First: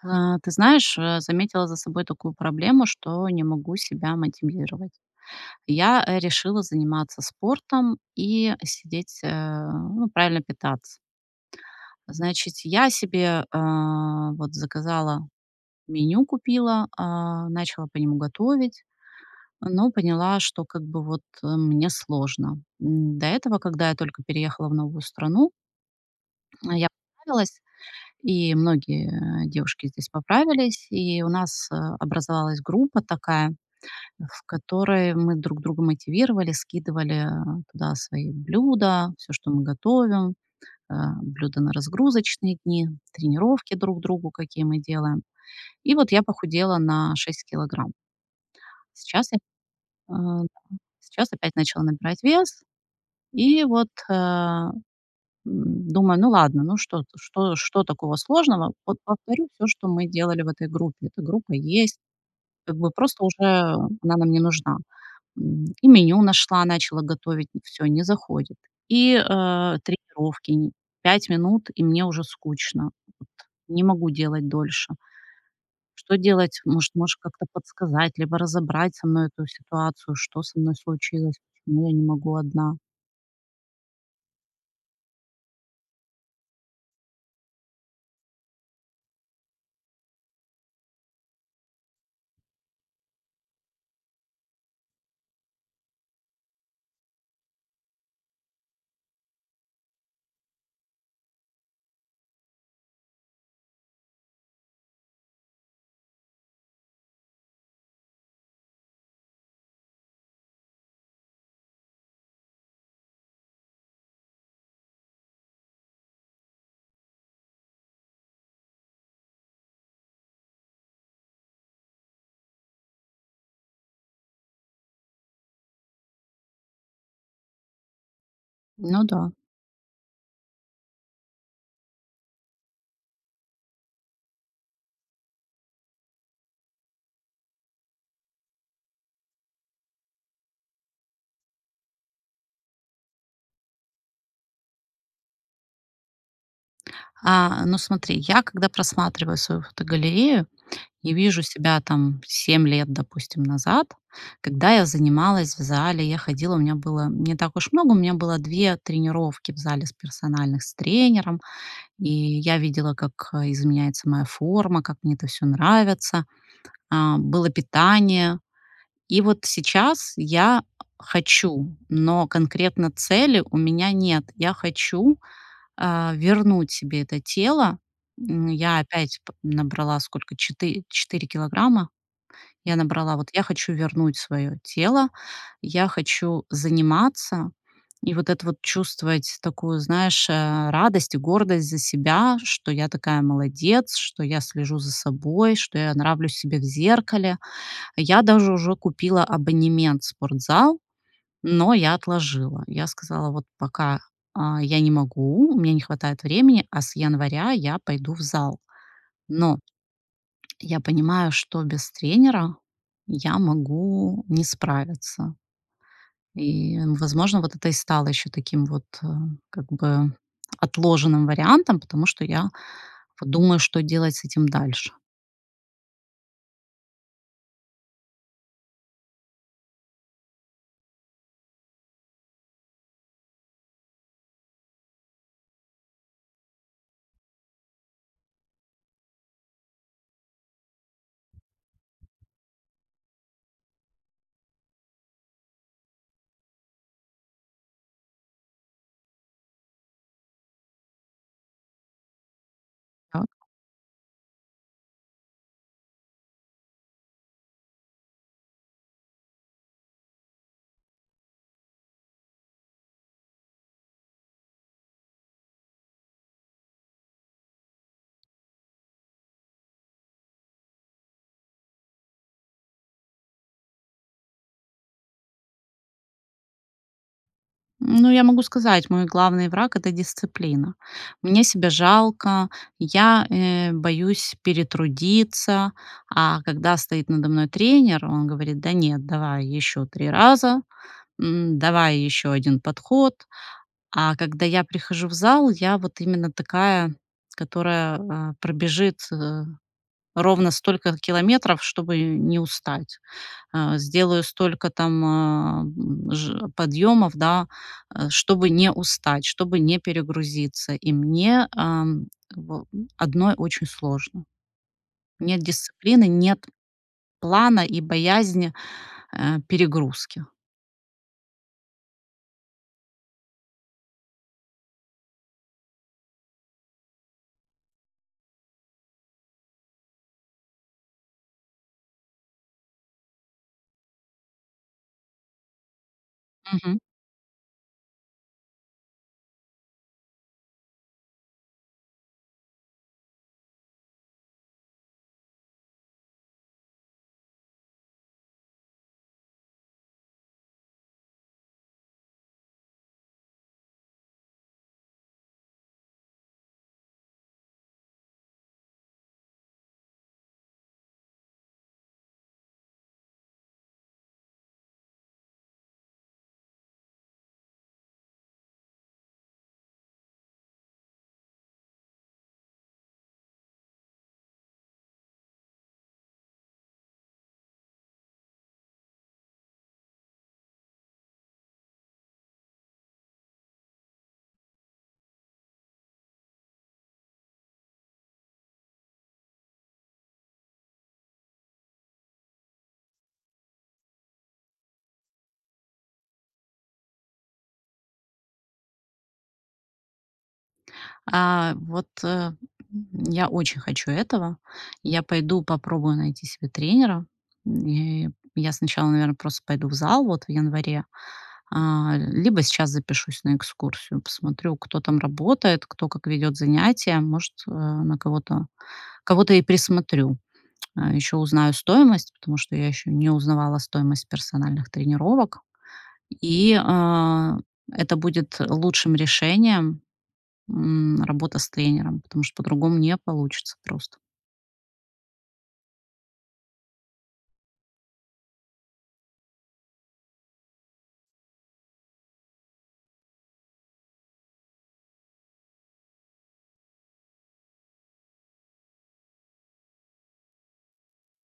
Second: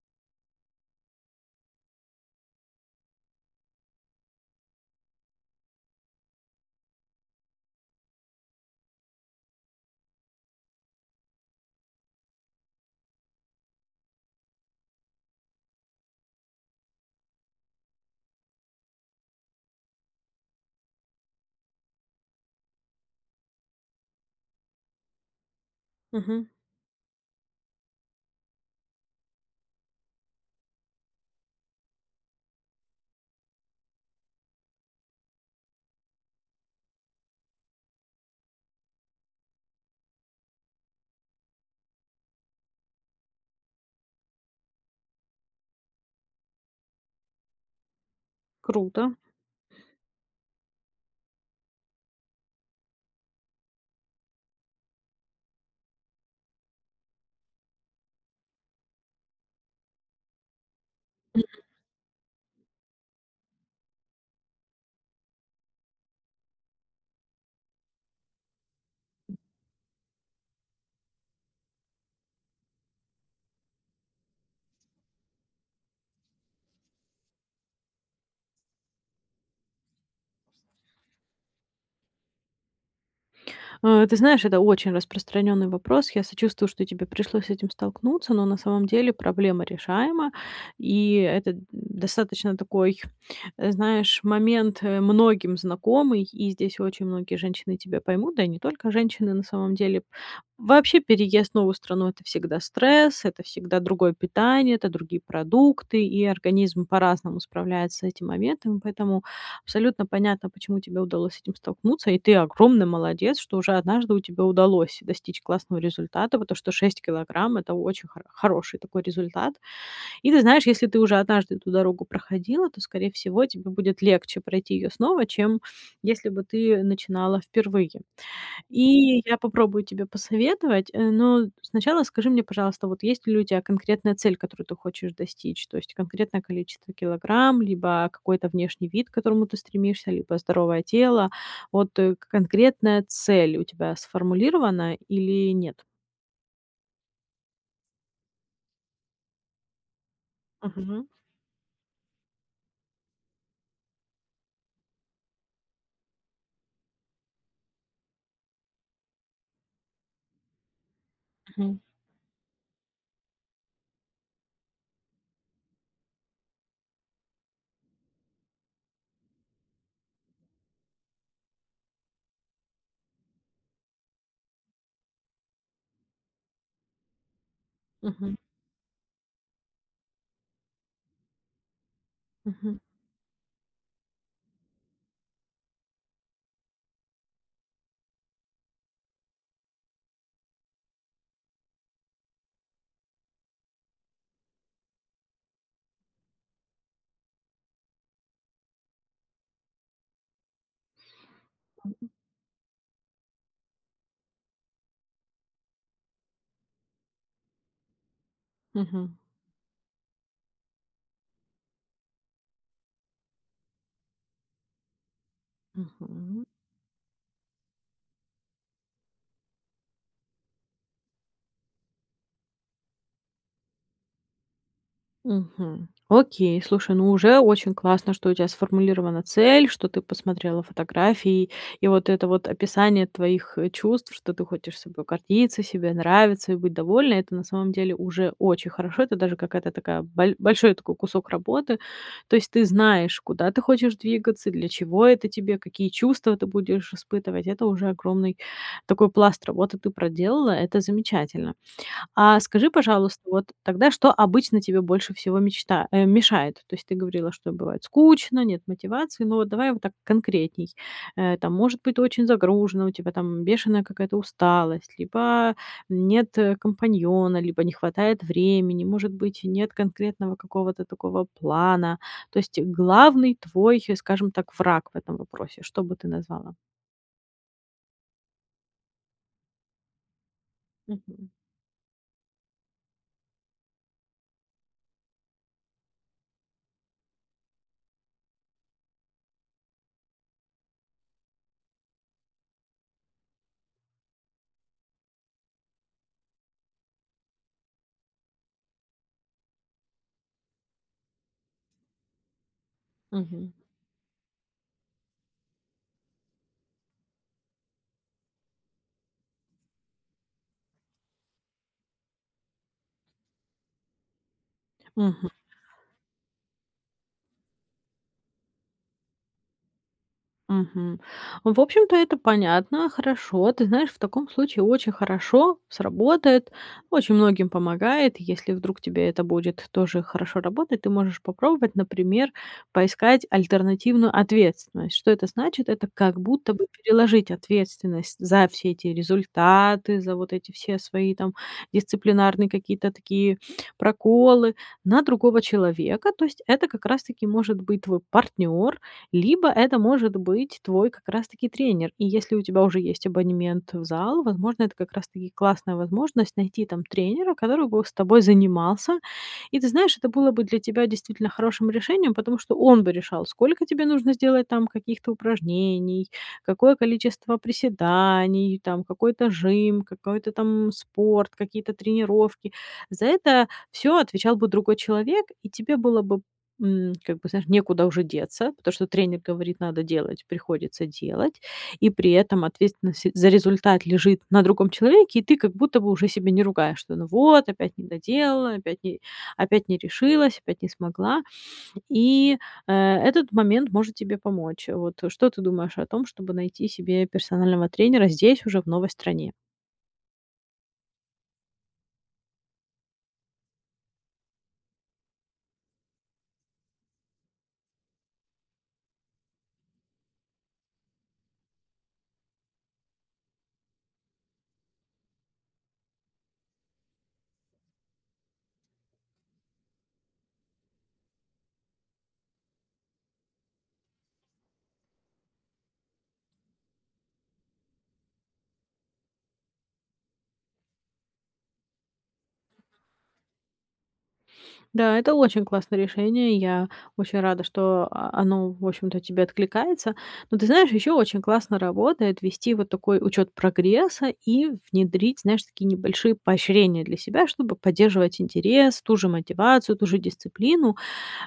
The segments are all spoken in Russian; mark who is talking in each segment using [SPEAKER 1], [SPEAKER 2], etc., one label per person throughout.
[SPEAKER 1] А, ты знаешь, а, заметила за собой такую проблему, что не могу себя мотивировать. Я, э, решила заниматься спортом и сидеть э, ну, правильно питаться. Значит, я себе, э, вот, заказала, меню купила, а, начала по нему готовить, но поняла, что, как бы, вот, э, мне сложно. М, до этого, когда я только переехала в новую страну
[SPEAKER 2] Мгм.
[SPEAKER 1] я поправилась, и многие девушки здесь поправились, и у нас, э, образовалась группа такая, в которой мы друг друга мотивировали, скидывали туда свои блюда, всё, что мы готовим, а, блюда на разгрузочные дни, тренировки друг другу, какие мы делаем. И вот я похудела на 6 килограмм.
[SPEAKER 2] Круто.
[SPEAKER 1] Сейчас я а, сейчас опять начала набирать вес, и вот, а, м, думаю: "Ну, ладно, ну, что что что такого сложного? Вот повторю всё, что мы делали в этой группе". Эта
[SPEAKER 2] Мгм.
[SPEAKER 1] группа есть, как бы просто уже она нам не нужна. М, и меню нашла, начала готовить, всё, не заходит. И, э, тренировки н 5 минут, и мне уже скучно, вот, не могу делать дольше. Что делать? Может, можешь как-то подсказать либо разобрать со мной эту ситуацию: что со мной случилось, почему я не могу одна?
[SPEAKER 2] Э, ты знаешь, это очень распространённый вопрос. Я сочувствую, что тебе пришлось с этим столкнуться, но на самом деле проблема решаема, и это, э, достаточно такой, э, знаешь, момент, э, многим знакомый, и здесь очень многие женщины тебя поймут, да и не только женщины, на самом деле. Вообще, переезд в новую страну- это всегда стресс, это всегда другое питание, это другие продукты, и организм по-разному справляется с этим моментом. Поэтому абсолютно понятно, почему тебе удалось с этим столкнуться, и ты огромный молодец, что уже однажды у тебя удалось достичь классного результата. Вот то, что 6 килограмм- это очень хор хороший такой результат. И ты знаешь, если ты уже однажды эту дорогу проходила, то, скорее всего, тебе будет легче пройти её снова, чем если бы ты начинала впервые.
[SPEAKER 1] Ну
[SPEAKER 2] И
[SPEAKER 1] да.
[SPEAKER 2] я попробую тебе посоветовать, э, но сначала скажи мне, пожалуйста, вот есть ли у тебя конкретная цель, которую ты хочешь достичь, то есть конкретное количество килограмм, либо какой-то внешний вид, к которому ты стремишься, либо здоровое тело. Вот, э, конкретная цель у тебя сформулирована или нет?
[SPEAKER 1] Э, ну смотри, я когда просматриваю свою фотогалерею,
[SPEAKER 2] Мгм.
[SPEAKER 1] я вижу себя, там, 7 лет, допустим, назад, когда я занималась в зале, я ходила, у меня было не так уж много, у меня было 2 тренировки в зале с персональных с тренером.
[SPEAKER 2] Мгм.
[SPEAKER 1] И я видела, как, э, изменяется моя форма, как мне это всё нравится, э, было питание. И вот сейчас я, хочу, но конкретно цели у меня нет. Я хочу, э, вернуть себе это тело.
[SPEAKER 2] Мгм.
[SPEAKER 1] М, я опять п набрала сколько четы четыре килограмма. Я
[SPEAKER 2] Мгм.
[SPEAKER 1] набрала, вот, я хочу вернуть своё тело, я хочу заниматься. И вот это вот чувствовать такую, знаешь, э, радость и гордость за себя, что я такая молодец, что я слежу за собой, что я нравлюсь себе в зеркале. Я даже уже купила абонемент в спортзал, но я
[SPEAKER 2] [unintelligible]
[SPEAKER 1] отложила. Я сказала: "Вот пока, э, я не могу, у меня не хватает времени, а с января я пойду в зал".
[SPEAKER 2] Мгм.
[SPEAKER 1] Но Я понимаю, что без тренера я могу не справиться.
[SPEAKER 2] Мгм.
[SPEAKER 1] И, возможно, вот это и стало ещё таким вот, э, как бы отложенным вариантом, потому что я вот думаю, что делать с этим дальше.
[SPEAKER 2] Мгм. Окей. Слушай, ну, уже очень классно, что у тебя сформулирована цель, что ты посмотрела фотографии. И вот это вот описание твоих чувств, что ты хочешь собой гордиться, себе нравиться и быть довольна- это на самом деле уже очень хорошо. Это даже какая-то такая боль большой такой кусок работы. То есть ты знаешь, куда ты хочешь двигаться, для чего это тебе, какие чувства ты будешь испытывать. Это уже огромный такой пласт работы ты проделала, это замечательно. А скажи, пожалуйста,
[SPEAKER 1] Так.
[SPEAKER 2] вот тогда, что обычно тебе больше всего мечта а мешает? То есть ты говорила, что бывает скучно, нет мотивации, но давай вот так конкретней. Э, там, может быть, очень загружена, у тебя там бешеная какая-то усталость, либо нет компаньона, либо не хватает времени, может быть, нет конкретного какого-то такого плана. То есть главный твой, скажем так, враг в этом вопросе, что бы ты назвала?
[SPEAKER 1] Ну, я могу сказать, мой главный враг- это дисциплина.
[SPEAKER 2] Мгм.
[SPEAKER 1] Мне себя жалко, я, э, боюсь перетрудиться, а когда стоит надо мной тренер, он говорит: "Да нет, давай ещё 3 раза, м, давай ещё один подход". А когда я прихожу в зал, я вот именно такая, которая, а, пробежит, э, ровно столько километров, чтобы не устать,
[SPEAKER 2] Мгм.
[SPEAKER 1] а. Сделаю столько там, а, ж подъёмов, да, а чтобы не устать, чтобы не перегрузиться, и мне, ам, как бы одной очень сложно.
[SPEAKER 2] Мгм.
[SPEAKER 1] Нет дисциплины, нет плана и боязнь, э, перегрузки.
[SPEAKER 2] Мгм, в общем-то, это понятно, хорошо. Ты знаешь, в таком случае очень хорошо сработает, очень многим помогает. Если вдруг тебе это будет тоже хорошо работать, ты можешь попробовать, например, поискать альтернативную ответственность. Что это значит? Это как будто бы
[SPEAKER 1] Мгм.
[SPEAKER 2] переложить ответственность за все эти результаты, за вот эти все свои, там, дисциплинарные какие-то такие проколы на другого человека. То есть это как раз-таки может быть твой партнёр, либо это может быть твой как раз-таки тренер. И если у тебя уже есть абонемент, э, в зал, возможно, это как раз-таки классная возможность найти там тренера, который бы с тобой занимался. И ты знаешь, это было бы для тебя действительно хорошим решением, потому что он бы решал, сколько тебе нужно сделать там каких-то упражнений, какое количество приседаний, там, какой-то жим, какой-то там спорт, какие-то тренировки. За это всё отвечал бы другой человек, и тебе было бы, м, как бы, знаешь, некуда уже деться, потому что тренер говорит: "Надо делать"- приходится делать. И при этом ответственность за результат лежит на другом человеке, и ты как будто бы уже себя не ругаешь, что: "Ну вот, опять не доделала, опять не опять не решилась, опять не смогла". И, э, этот момент может тебе помочь. Вот что ты думаешь о том, чтобы найти себе персонального тренера здесь уже, в новой стране?
[SPEAKER 1] Э, вот э, м, я очень хочу этого. Я пойду попробую найти себе тренера. М, и я сначала, наверно, просто пойду в зал вот в январе, э, либо сейчас запишусь на экскурсию, посмотрю, кто там работает, кто как ведёт занятия, может, э, на кого-то кого-то и присмотрю. Ещё узнаю стоимость, потому что я ещё не узнавала стоимость персональных тренировок, и, э, это будет лучшим решением, м, работа с тренером, потому что по-другому не получится просто.
[SPEAKER 2] Да, это очень классное решение. Я очень рада, что, а, оно, в общем-то, тебе откликается. Но ты знаешь, ещё очень классно работает вести вот такой учёт прогресса и внедрить, знаешь, такие небольшие поощрения для себя, чтобы поддерживать интерес, ту же мотивацию, ту же дисциплину.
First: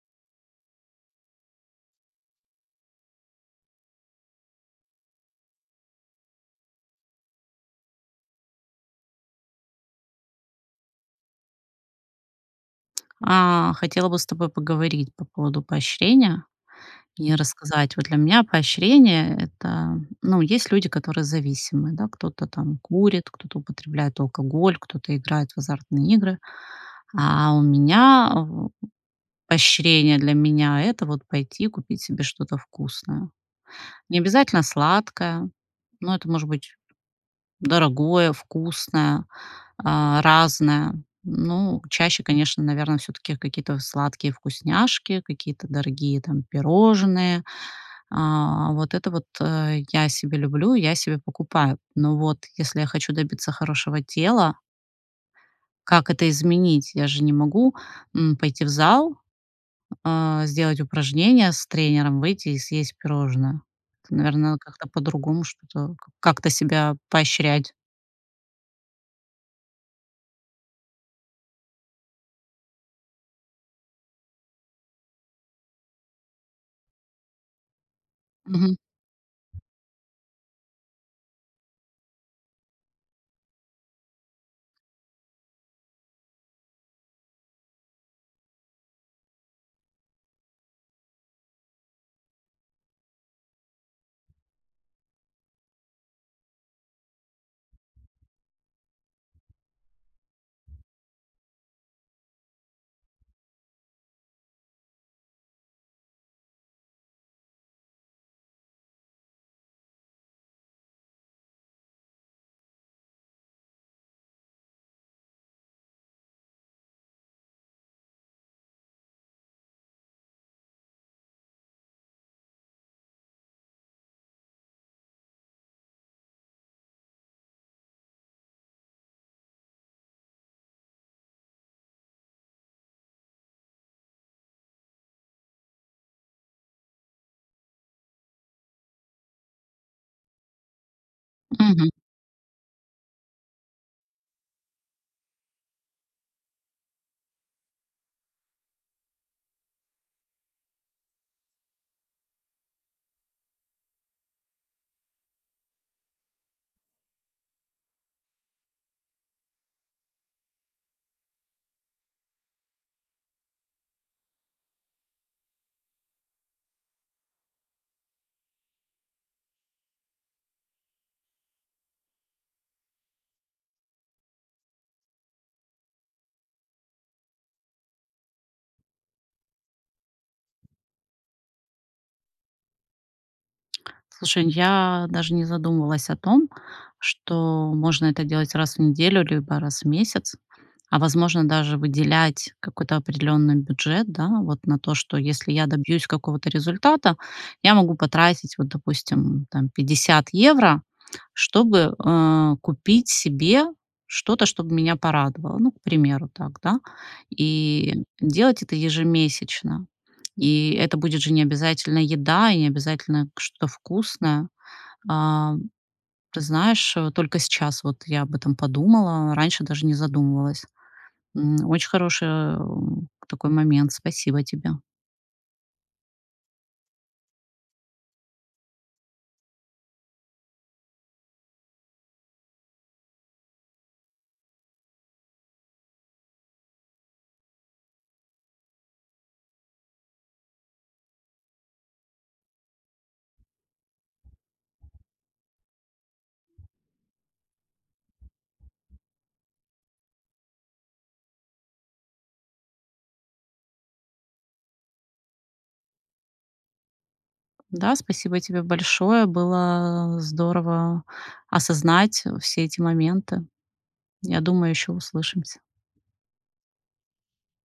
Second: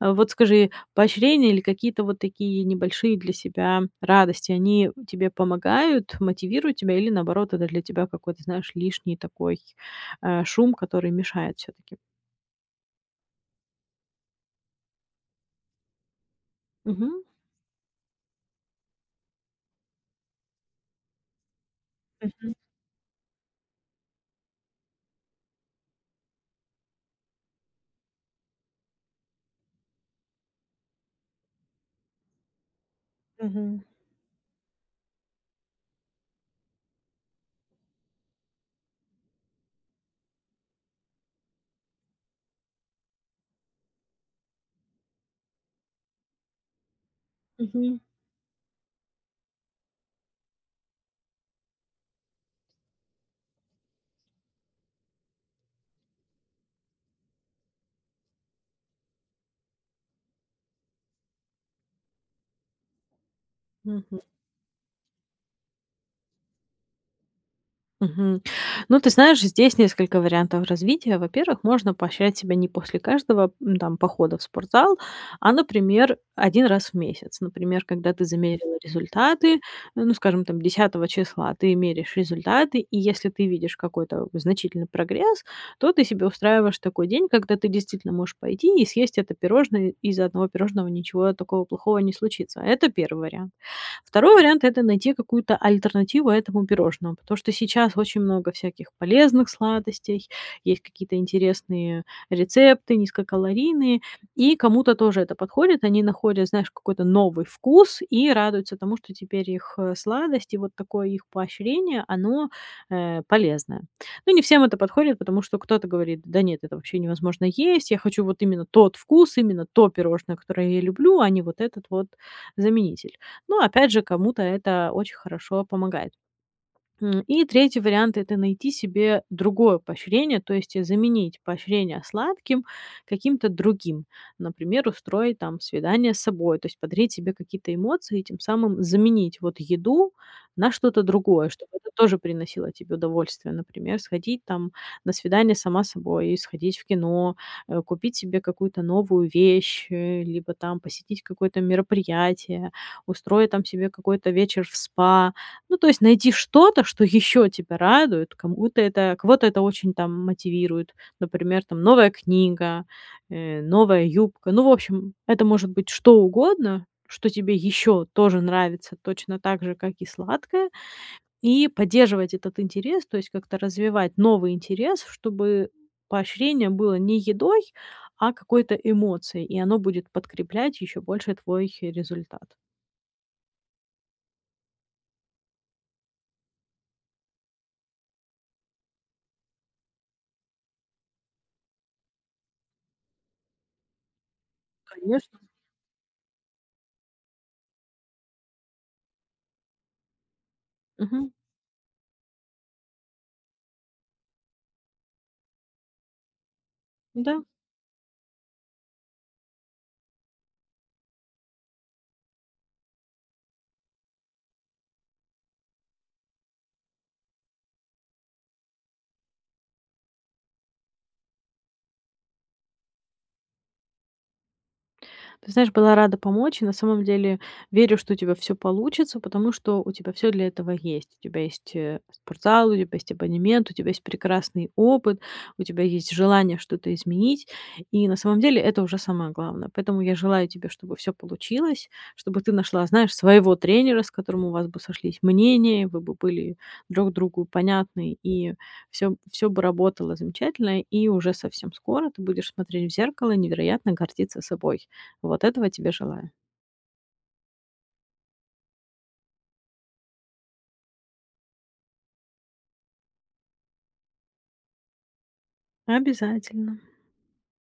[SPEAKER 2] Вот скажи, поощрения или какие-то вот такие небольшие для себя радости, они тебе помогают, мотивируют тебя или наоборот это для тебя какой-то, знаешь, лишний такой, э, шум, который мешает всё-таки?
[SPEAKER 1] А хотела бы с тобой поговорить по поводу поощрения
[SPEAKER 2] Мгм.
[SPEAKER 1] и рассказать. Вот для меня поощрение- это, ну, есть люди, которые зависимы, да, кто-то
[SPEAKER 2] Мгм.
[SPEAKER 1] там курит, кто-то употребляет алкоголь, кто-то играет в азартные игры. А у меня в поощрение для меня- это вот пойти купить себе что-то вкусное.
[SPEAKER 2] Мгм.
[SPEAKER 1] Не обязательно сладкое, но это может быть дорогое, вкусное, а, разное, ну, чаще, конечно, наверно, всё-таки какие-то сладкие вкусняшки, какие-то дорогие, там, пирожные,
[SPEAKER 2] Мгм.
[SPEAKER 1] а, вот это вот, э, я себе люблю, я себе покупаю, но вот если я хочу добиться хорошего тела Как это изменить? Я же не могу, м, пойти в зал, а сделать упражнение с тренером, выйти и съесть пирожное.
[SPEAKER 2] Мгм.
[SPEAKER 1] Наверно, как-то по-другому что-то к как-то себя поощрять.
[SPEAKER 2] Мгм. Ну, ты знаешь, здесь несколько вариантов развития. Во-первых, можно поощрять себя не после каждого, м, там, похода в спортзал, а, например, 1 раз в месяц. Например, когда ты
[SPEAKER 1] Мгм.
[SPEAKER 2] замерила результаты, н ну, скажем, там, 10 числа. Ты меряешь результаты, и если ты видишь какой-то значительный прогресс, то ты себе устраиваешь такой день, когда ты действительно можешь пойти и съесть это пирожное, из-за 1 пирожного ничего такого плохого не случится. Это 1 вариант. 2 вариант- это найти какую-то альтернативу этому пирожному, потому что сейчас очень много всяких полезных сладостей, есть какие-то интересные рецепты низкокалорийные. И кому-то тоже это подходит, они находят, знаешь, какой-то новый вкус и радуются тому, что теперь их, э, сладость и вот такое их поощрение, оно, э, полезное. Но не всем это подходит, потому что кто-то говорит: "Да нет, это вообще невозможно есть, я хочу вот именно тот вкус, именно то пирожное, которое я люблю, а не вот этот вот заменитель". Ну, опять же, кому-то это очень хорошо помогает. М, и 3 вариант- это найти себе другое поощрение, то есть заменить поощрение сладким каким-то другим. Например, устроить, там, свидание с собой, то есть подарить себе какие-то эмоции и тем самым заменить, вот, еду на что-то другое, чтобы
[SPEAKER 1] Мгм.
[SPEAKER 2] это тоже приносило тебе удовольствие. Например, сходить, там, на свидание сама с собой, сходить в кино, э, купить себе какую-то новую вещь, э, либо там посетить какое-то мероприятие, устроить там себе какой-то вечер в спа. Ну, то есть найти что-то, что ещё тебя радует, кому-то это, кого-то это очень, там, мотивирует. Например, там, новая книга, э, новая юбка. Ну, в общем, это может быть что угодно, что тебе ещё тоже нравится точно так же, как и сладкое, и поддерживать этот интерес, то есть как-то развивать новый интерес, чтобы поощрение было не едой, а какой-то эмоцией, и оно будет подкреплять ещё больше твой результат.
[SPEAKER 1] Слушай, я даже не задумалась о том, что можно это делать раз в неделю либо раз в месяц, а возможно, даже выделять какой-то определённый бюджет, да, вот, на то, что
[SPEAKER 2] Конечно.
[SPEAKER 1] если я добьюсь какого-то результата, я могу потратить, вот, допустим, там 50 евро,
[SPEAKER 2] Мгм.
[SPEAKER 1] чтобы, а, купить себе что-то, что б меня порадовало. Ну, к примеру так, да,
[SPEAKER 2] Да.
[SPEAKER 1] и делать это ежемесячно. И это будет же не обязательно еда и не обязательно что-то вкусное. А, ты знаешь, вот только сейчас вот я об этом подумала, а раньше даже не задумывалась. М, очень хорошая, такой момент. Спасибо тебе.
[SPEAKER 2] Ты знаешь, была рада помочь. На самом деле верю, что у тебя всё получится, потому что у тебя всё для этого есть. У тебя есть, э, спортзал, у тебя есть абонемент, у тебя есть прекрасный опыт, у тебя есть желание что-то изменить. И на самом деле это уже самое главное. Поэтому я желаю тебе, чтобы всё получилось, чтобы ты нашла, знаешь, своего тренера, с которым у вас бы сошлись мнения, вы бы были друг другу понятны, и всё, всё бы работало замечательно, и уже совсем скоро ты будешь смотреть в зеркало, невероятно гордиться собой. Вот этого тебе желаю.
[SPEAKER 1] Да, спасибо тебе большое, было, э, здорово осознать все эти моменты. Я думаю, ещё услышимся.
[SPEAKER 2] Обязательно.